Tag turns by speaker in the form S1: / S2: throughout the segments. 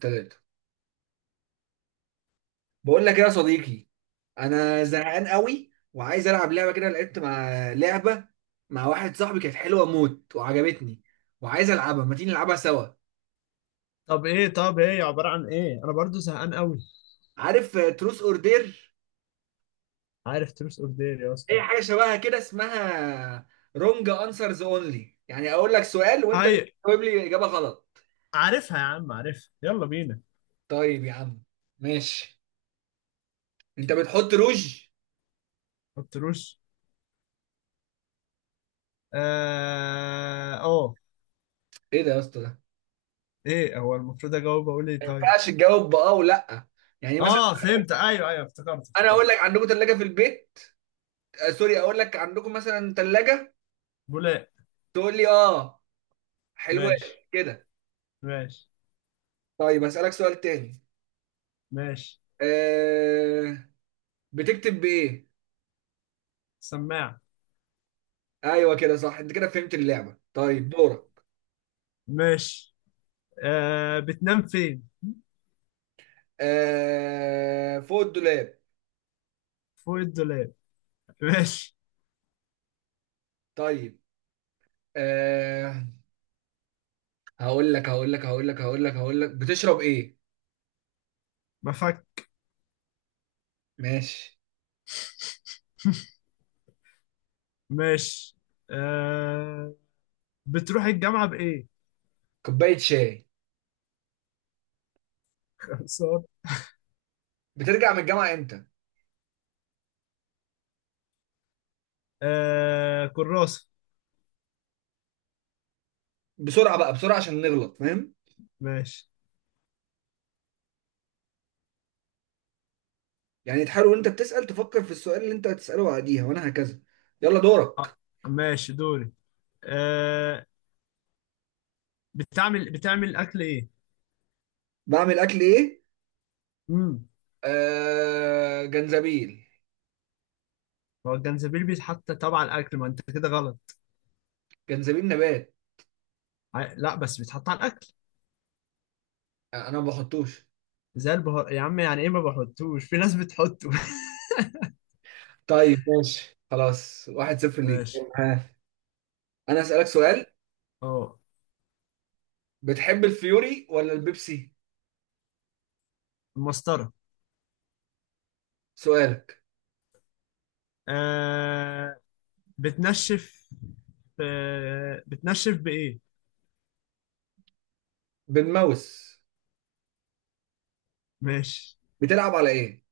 S1: ثلاثة. بقول لك ايه يا صديقي، انا زهقان قوي وعايز العب لعبه كده. لعبت مع لعبه مع واحد صاحبي، كانت حلوه موت وعجبتني وعايز العبها. ما تيجي نلعبها سوا؟
S2: طب ايه عبارة عن ايه؟ انا برضو زهقان قوي.
S1: عارف تروس اوردر،
S2: عارف تروس اوف دير يا اسطى؟
S1: اي حاجه شبهها كده اسمها رونج انسرز اونلي، يعني اقول لك سؤال وانت
S2: هاي.
S1: تجاوب لي اجابه غلط.
S2: عارفها يا عم، عارفها، يلا بينا.
S1: طيب يا عم، ماشي. انت بتحط روج؟
S2: ما تروش. اه أوه.
S1: ايه ده يا اسطى ده؟
S2: ايه هو المفروض اجاوب اقول ايه
S1: ما
S2: طيب؟
S1: ينفعش تجاوب باه ولا؟ يعني مثلا
S2: اه فهمت، ايوه ايوه، افتكرت
S1: انا اقول
S2: افتكرت.
S1: لك عندكم ثلاجه في البيت. سوري، اقول لك عندكم مثلا ثلاجه،
S2: بولاق.
S1: تقول لي اه حلوة
S2: ماشي.
S1: كده.
S2: ماشي.
S1: طيب اسالك سؤال تاني.
S2: ماشي.
S1: أه بتكتب بايه؟
S2: سماعة.
S1: ايوه كده صح، انت كده فهمت اللعبه. طيب دورك.
S2: ماشي. آه، بتنام فين؟
S1: فوق الدولاب.
S2: فوق الدولاب. ماشي.
S1: طيب. أه هقول لك هقول لك هقول لك هقول لك هقول لك بتشرب ايه؟
S2: مفك.
S1: ماشي.
S2: ماشي. آه، بتروح الجامعة بإيه؟
S1: كوبايه شاي.
S2: صار.
S1: بترجع من الجامعه امتى؟
S2: آه، كراسة.
S1: بسرعه بقى، بسرعه عشان نغلط، فاهم؟
S2: ماشي.
S1: يعني تحاول وانت بتسال تفكر في السؤال اللي انت هتساله بعديها، وانا هكذا. يلا
S2: آه.
S1: دورك.
S2: ماشي دوري. آه. بتعمل اكل ايه؟
S1: بعمل اكل ايه؟
S2: امم
S1: آه، جنزبيل.
S2: هو الجنزبيل بيتحط طبعا على الاكل، ما انت كده غلط.
S1: جنزبيل نبات.
S2: لا بس بيتحط على الاكل.
S1: انا ما بحطوش.
S2: زي البهار يا عم، يعني ايه ما بحطوش، في ناس بتحطه.
S1: طيب ماشي خلاص، واحد صفر ليك.
S2: ماشي.
S1: ها، انا اسالك سؤال.
S2: اه،
S1: بتحب الفيوري ولا البيبسي؟
S2: المسطره.
S1: سؤالك.
S2: آه. بتنشف بتنشف بايه؟
S1: بالماوس.
S2: ماشي.
S1: بتلعب على ايه؟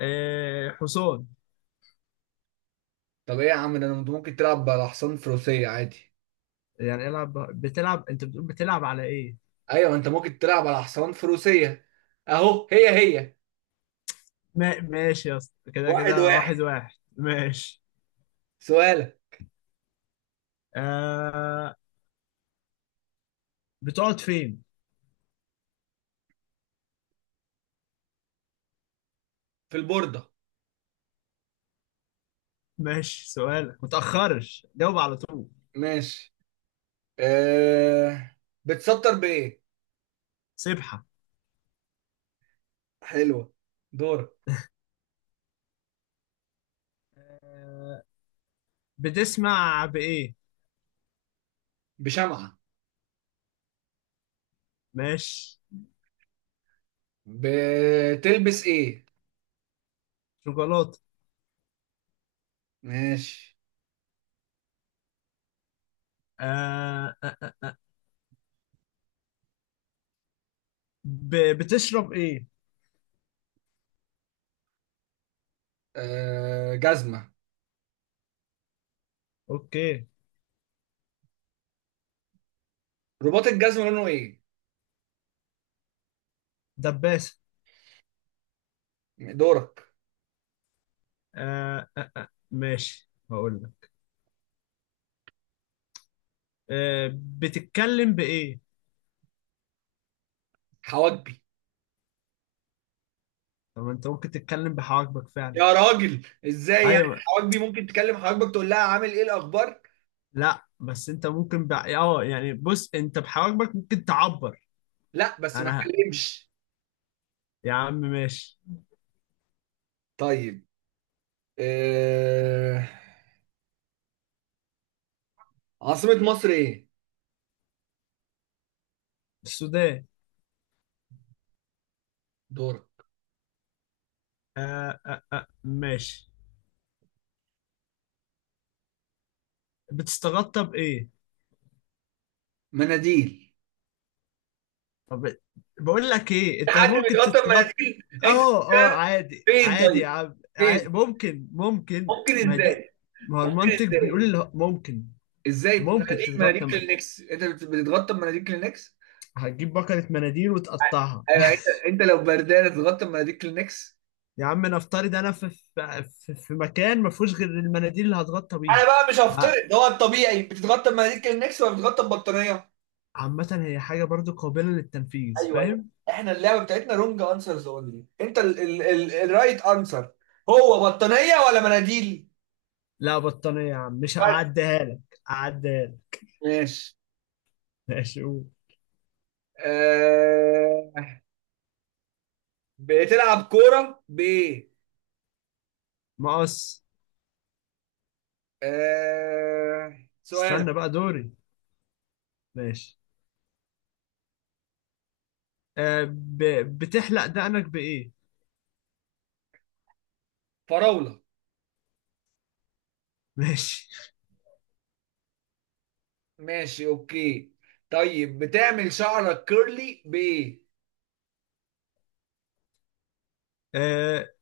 S2: آه. حصان.
S1: طب ايه يا عم ده؟ انت ممكن تلعب على حصان فروسية عادي.
S2: يعني بتلعب، انت بتقول بتلعب على ايه؟
S1: ايوه، انت ممكن تلعب على حصان فروسية. اهو، هي هي.
S2: ما... ماشي يا اسطى، كده
S1: واحد
S2: كده،
S1: واحد.
S2: واحد واحد، ماشي.
S1: سؤالك.
S2: آه، بتقعد فين؟
S1: في البوردة.
S2: ماشي، سؤالك متأخرش، جاوب على طول.
S1: ماشي. آه... بتسطر بايه؟
S2: سبحة.
S1: حلوة. دورك.
S2: بتسمع بإيه؟
S1: بشمعة.
S2: ماشي.
S1: بتلبس ايه؟
S2: شوكولاتة.
S1: ماشي.
S2: آه آه آه. بتشرب إيه؟
S1: آه، جزمة.
S2: أوكي.
S1: رباط الجزمة لونه ايه؟
S2: دباسة.
S1: دورك.
S2: آه آه آه. ماشي، هقول لك. آه، بتتكلم بإيه؟
S1: حواجبي.
S2: طب ما أنت ممكن تتكلم بحواجبك فعلا.
S1: يا راجل ازاي يعني؟
S2: أيوه.
S1: حواجبي ممكن تكلم حواجبك تقول لها عامل ايه الاخبار؟
S2: لا بس أنت ممكن ب... أه يعني بص، أنت بحواجبك ممكن تعبر.
S1: لا بس ما
S2: أنا ه-
S1: تكلمش.
S2: يا عم ماشي.
S1: طيب. آه. عاصمة مصر ايه؟
S2: السودان.
S1: دورك.
S2: آه آه آه ماشي. بتستغطى بإيه؟
S1: مناديل.
S2: طب بقول لك إيه،
S1: في
S2: أنت
S1: حد
S2: ممكن
S1: بيتغطى
S2: تتغطى.
S1: بمناديل؟ انت
S2: آه آه،
S1: بتتكلم؟
S2: عادي
S1: فين
S2: عادي
S1: طيب؟
S2: يا عم عادي.
S1: فين؟
S2: ممكن ممكن،
S1: ممكن
S2: ما هي دي.
S1: ازاي؟
S2: ما هو
S1: ممكن
S2: المنطق
S1: ازاي؟
S2: بيقول ممكن.
S1: ازاي؟
S2: ممكن
S1: مناديل؟ مناديل
S2: تتغطى ما.
S1: كلينكس؟ بتتغطى بمناديل كلينكس؟
S2: هتجيب بكرة مناديل وتقطعها
S1: ايوه انت، انت لو بردان تتغطى بمناديل كلينكس؟
S2: يا عم نفترض أنا في مكان ما فيهوش غير المناديل اللي هتغطى
S1: انا
S2: بيها.
S1: بقى مش
S2: ع-
S1: هفترض، ده هو الطبيعي؟ بتتغطى بمناديل كلينكس ولا بتتغطى ببطانيه؟
S2: عامة هي حاجة برضو قابلة للتنفيذ،
S1: ايوه ايوه.
S2: فاهم؟
S1: احنا اللعبه بتاعتنا رونج انسرز اونلي، انت ال الرايت انسر هو بطانيه ولا مناديل؟
S2: لا بطانية يا عم، مش
S1: بس.
S2: هعديها لك. هعديها لك.
S1: ماشي.
S2: ماشي قول.
S1: آه... بتلعب كورة ب...
S2: مقص. استنى
S1: سؤالك.
S2: بقى دوري. ماشي. آه ب... بتحلق دقنك بإيه؟
S1: فراولة.
S2: ماشي.
S1: ماشي، اوكي. طيب بتعمل شعرك كيرلي ب...
S2: آه،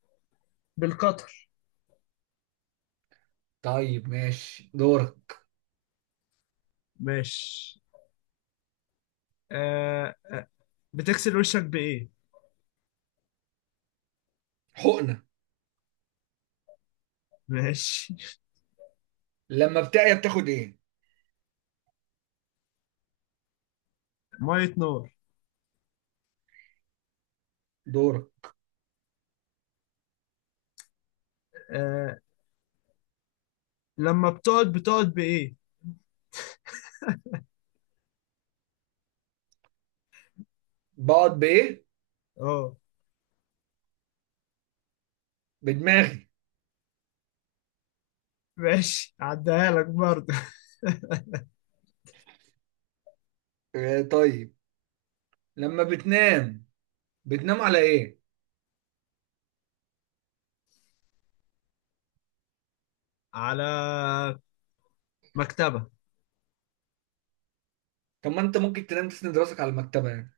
S2: بالقطر.
S1: طيب ماشي، دورك.
S2: ماشي. آه آه، بتغسل وشك بإيه؟
S1: حقنة.
S2: ماشي
S1: لما بتعيا بتاخد ايه؟
S2: مية نور.
S1: دورك.
S2: آه، لما بتقعد بإيه؟
S1: بقعد بايه؟
S2: اه.
S1: بدماغي.
S2: ماشي، عديها لك برضه.
S1: طيب. لما بتنام بتنام على ايه؟
S2: على مكتبة.
S1: طب ما انت ممكن تنام تسند راسك على المكتبه يعني.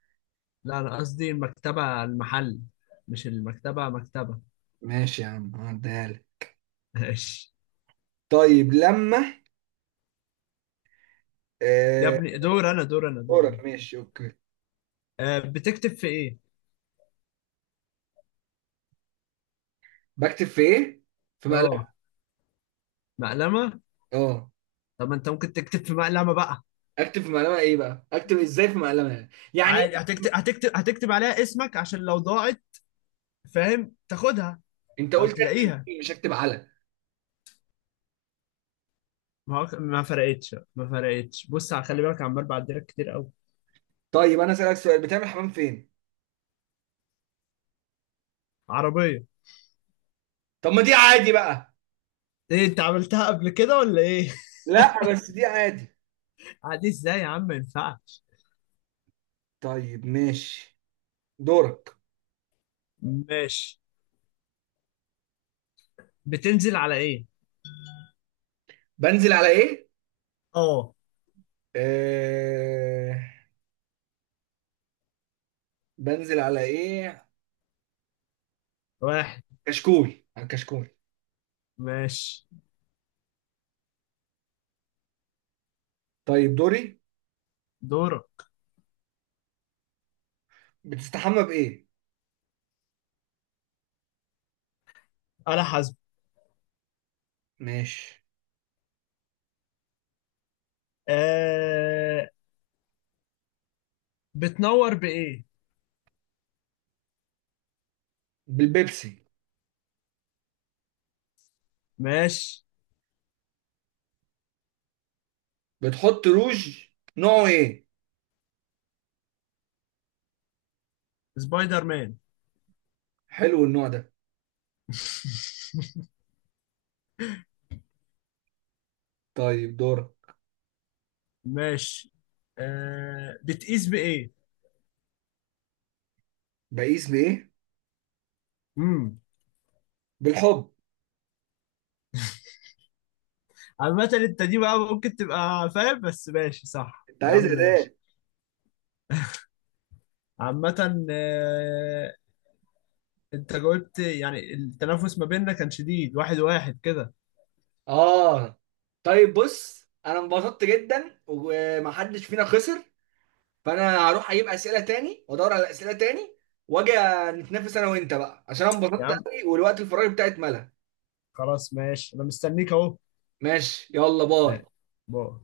S2: لا أنا قصدي المكتبة المحل، مش المكتبة مكتبة.
S1: ماشي يا عم، هعديها لك.
S2: ماشي.
S1: طيب لما...
S2: يا
S1: آه
S2: ابني دور أنا، دور أنا، دور
S1: دورك،
S2: أنا.
S1: ماشي، اوكي.
S2: آه، بتكتب في إيه؟
S1: بكتب في ايه؟ في مقلمه.
S2: اه. مقلمة.
S1: اه.
S2: طب ما انت ممكن تكتب في مقلمة بقى.
S1: اكتب في مقلمه ايه بقى؟ اكتب ازاي في مقلمه؟ يعني
S2: عادي،
S1: إيه؟
S2: هتكتب هتكتب هتكتب عليها اسمك عشان لو ضاعت، فاهم، تاخدها
S1: انت
S2: او
S1: قلت اكتب
S2: تلاقيها.
S1: فيه، مش اكتب على.
S2: ما فرقتش ما فرقتش، خلي بالك، عمال بعدلك كتير قوي.
S1: طيب انا اسالك سؤال، بتعمل حمام فين؟
S2: عربية.
S1: طب ما دي عادي بقى.
S2: ايه انت عملتها قبل كده ولا ايه؟
S1: لا بس دي عادي.
S2: عادي ازاي يا عم، ما ينفعش.
S1: طيب ماشي، دورك.
S2: ماشي. بتنزل على ايه؟
S1: بنزل على ايه؟
S2: اه.
S1: آه... بنزل على ايه؟
S2: واحد.
S1: كشكول. على الكشكول.
S2: ماشي.
S1: طيب دوري.
S2: دورة.
S1: بتستحمى بايه؟
S2: على حسب.
S1: ماشي.
S2: آه. بتنور بايه؟
S1: بالبيبسي.
S2: ماشي.
S1: بتحط روج، نوعه ايه؟
S2: سبايدر مان.
S1: حلو النوع ده. طيب دورك.
S2: ماشي. آه، بتقيس بايه؟
S1: بقيس بايه؟
S2: امم.
S1: بالحب.
S2: عامة انت دي بقى ممكن تبقى فاهم، بس ماشي صح
S1: انت
S2: يا عم
S1: عايز
S2: ماشي.
S1: ايه؟
S2: عامة آه، انت جاوبت، يعني التنافس ما بيننا كان شديد، واحد واحد كده.
S1: اه، طيب بص. انا انبسطت جدا ومحدش فينا خسر، فانا هروح اجيب اسئله تاني وادور على اسئله تاني واجي نتنافس انا وانت بقى، عشان انا
S2: يا
S1: انبسطت
S2: عم
S1: قوي والوقت الفراغ بتاعي اتملى.
S2: خلاص ماشي، انا مستنيك اهو.
S1: ماشي، يلا باي.
S2: آه، بقى.